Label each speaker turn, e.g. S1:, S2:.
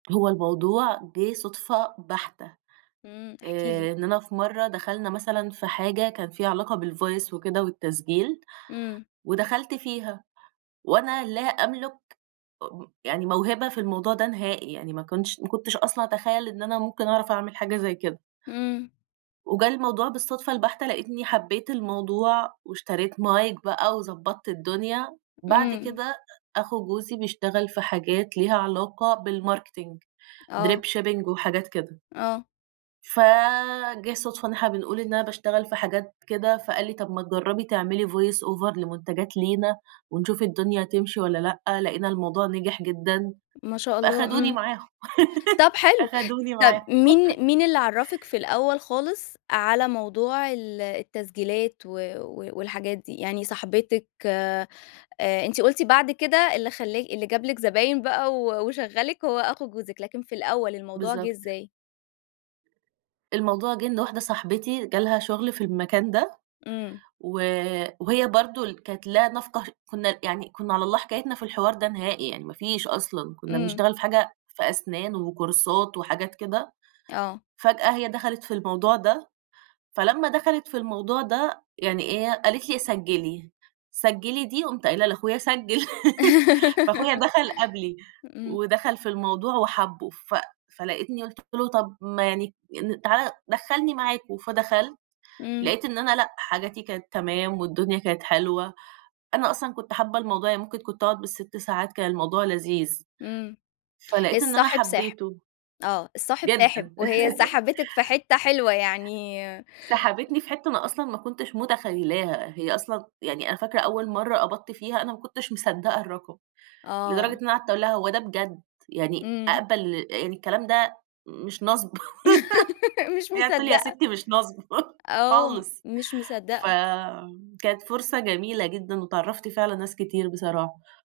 S1: هو الموضوع جِه صدفة بحتة،
S2: امم، احكي لي.
S1: آآ إننا في مرة دخلنا مثلًا في حاجة كان فيها علاقة بالvoice وكده والتسجيل،
S2: امم.
S1: ودخلت فيها، وأنا لا أملُك م يعني موهبة في الموضوع ده نهائي، يعني ما كُنتش ما كُنتش أصلًا أتخيل إن أنا ممكن أعرف أعمل حاجة زي كده.
S2: امم.
S1: وجه الموضوع بالصدفة البحتة لاقيتني حبيت الموضوع، واشتريت Mic بقى وضبَّطت الدنيا، بعد
S2: امم.
S1: كده أخو جوزي بيشتغل في حاجات ليها علاقة بالDrip
S2: آه.
S1: shipping ،marketing وحاجات كده.
S2: آه.
S1: فجِه صدفة إن إحنا بنقول إن أنا باشتغل في حاجات كده، فقال لي: "طب ما تجربي تعملي voice over لمنتجات لينا، ونشوف الدنيا تمشي والّا لأ" لاقينا الموضوع نجح جدًا،
S2: ما شاء الله
S1: فاخدوني
S2: امم،
S1: معاهم،
S2: طب حلو،
S1: أخذوني
S2: طب
S1: معاهم.
S2: مين مين اللي عرفِك في الأول خالص، على موضوع ال التسجيلات و و والحاجات دي، يعني صاحبتِك، آآ أنتِ قلتِ بعد كده اللي خلا اللي جاب لِك زباين بقى و وشغَّلِك هو أخو جوزِك لكن في الأول الموضوع جِه
S1: بالضبط.
S2: إزاي؟
S1: الموضوع جِه إن واحدة صاحبتي جالها شغل في المكان، ده
S2: امم.
S1: و وهي برضو ال كانت لا نَفْقه كُنا يعني، كُنا على الله حكايتنا في الحوار ده نهائي يعني ما فيش أصلًا، كُنا
S2: امم.
S1: بنشتغل في حاجة في أسنان وكورسات وحاجات كده،
S2: آه.
S1: فجأة هي دخَلِت في الموضوع ده، فلمّا دخَلِت في الموضوع ده، يعني إيه قالت لي سجّلي، سجّلي دي قمت قايلة لاخويا سجّل، فأخويا دخل قبلي،
S2: امم.
S1: ودخل في الموضوع وحبه، ف فلقيتني قلت له طب ما يعني أ تعالَ دخلني معاكم فدخلت،
S2: امم.
S1: لقيت إن أنا لأ، حاجاتي كانت تمام والدنيا كانت حلوة، أنا أصلًا كُنت حابة الموضوع يعني ممكن كُنت أقعد بال6 ساعات كان الموضوع لذيذ،
S2: امم،
S1: فلقيت إن أنا
S2: الصاحب ساحب،
S1: حبيته.
S2: آه الصاحب ساحب
S1: جدًا.
S2: وهي سحبتِك في حتة حلوة يعني
S1: سحبتني في حتى أنا أصلًا ما كُنتش متخيلاها، هي أصلًا يعني أنا فاكرة أول مرة قبضت فيها أنا ما كُنتش مصدقة الرقم، لدرجة إن
S2: آه.
S1: أنا قعدت اقول لها هو ده بجد، يعني
S2: امم.
S1: أقبل الكلام ده مش نصب،
S2: مش
S1: هي تقول لي يا
S2: مصدقة.
S1: ستي مش نصب،
S2: آه،
S1: خالص
S2: مش مصدقة.
S1: فكانت فرصة جميلة جدًا واتعرفت فيها علي ناس كتير بصراحة.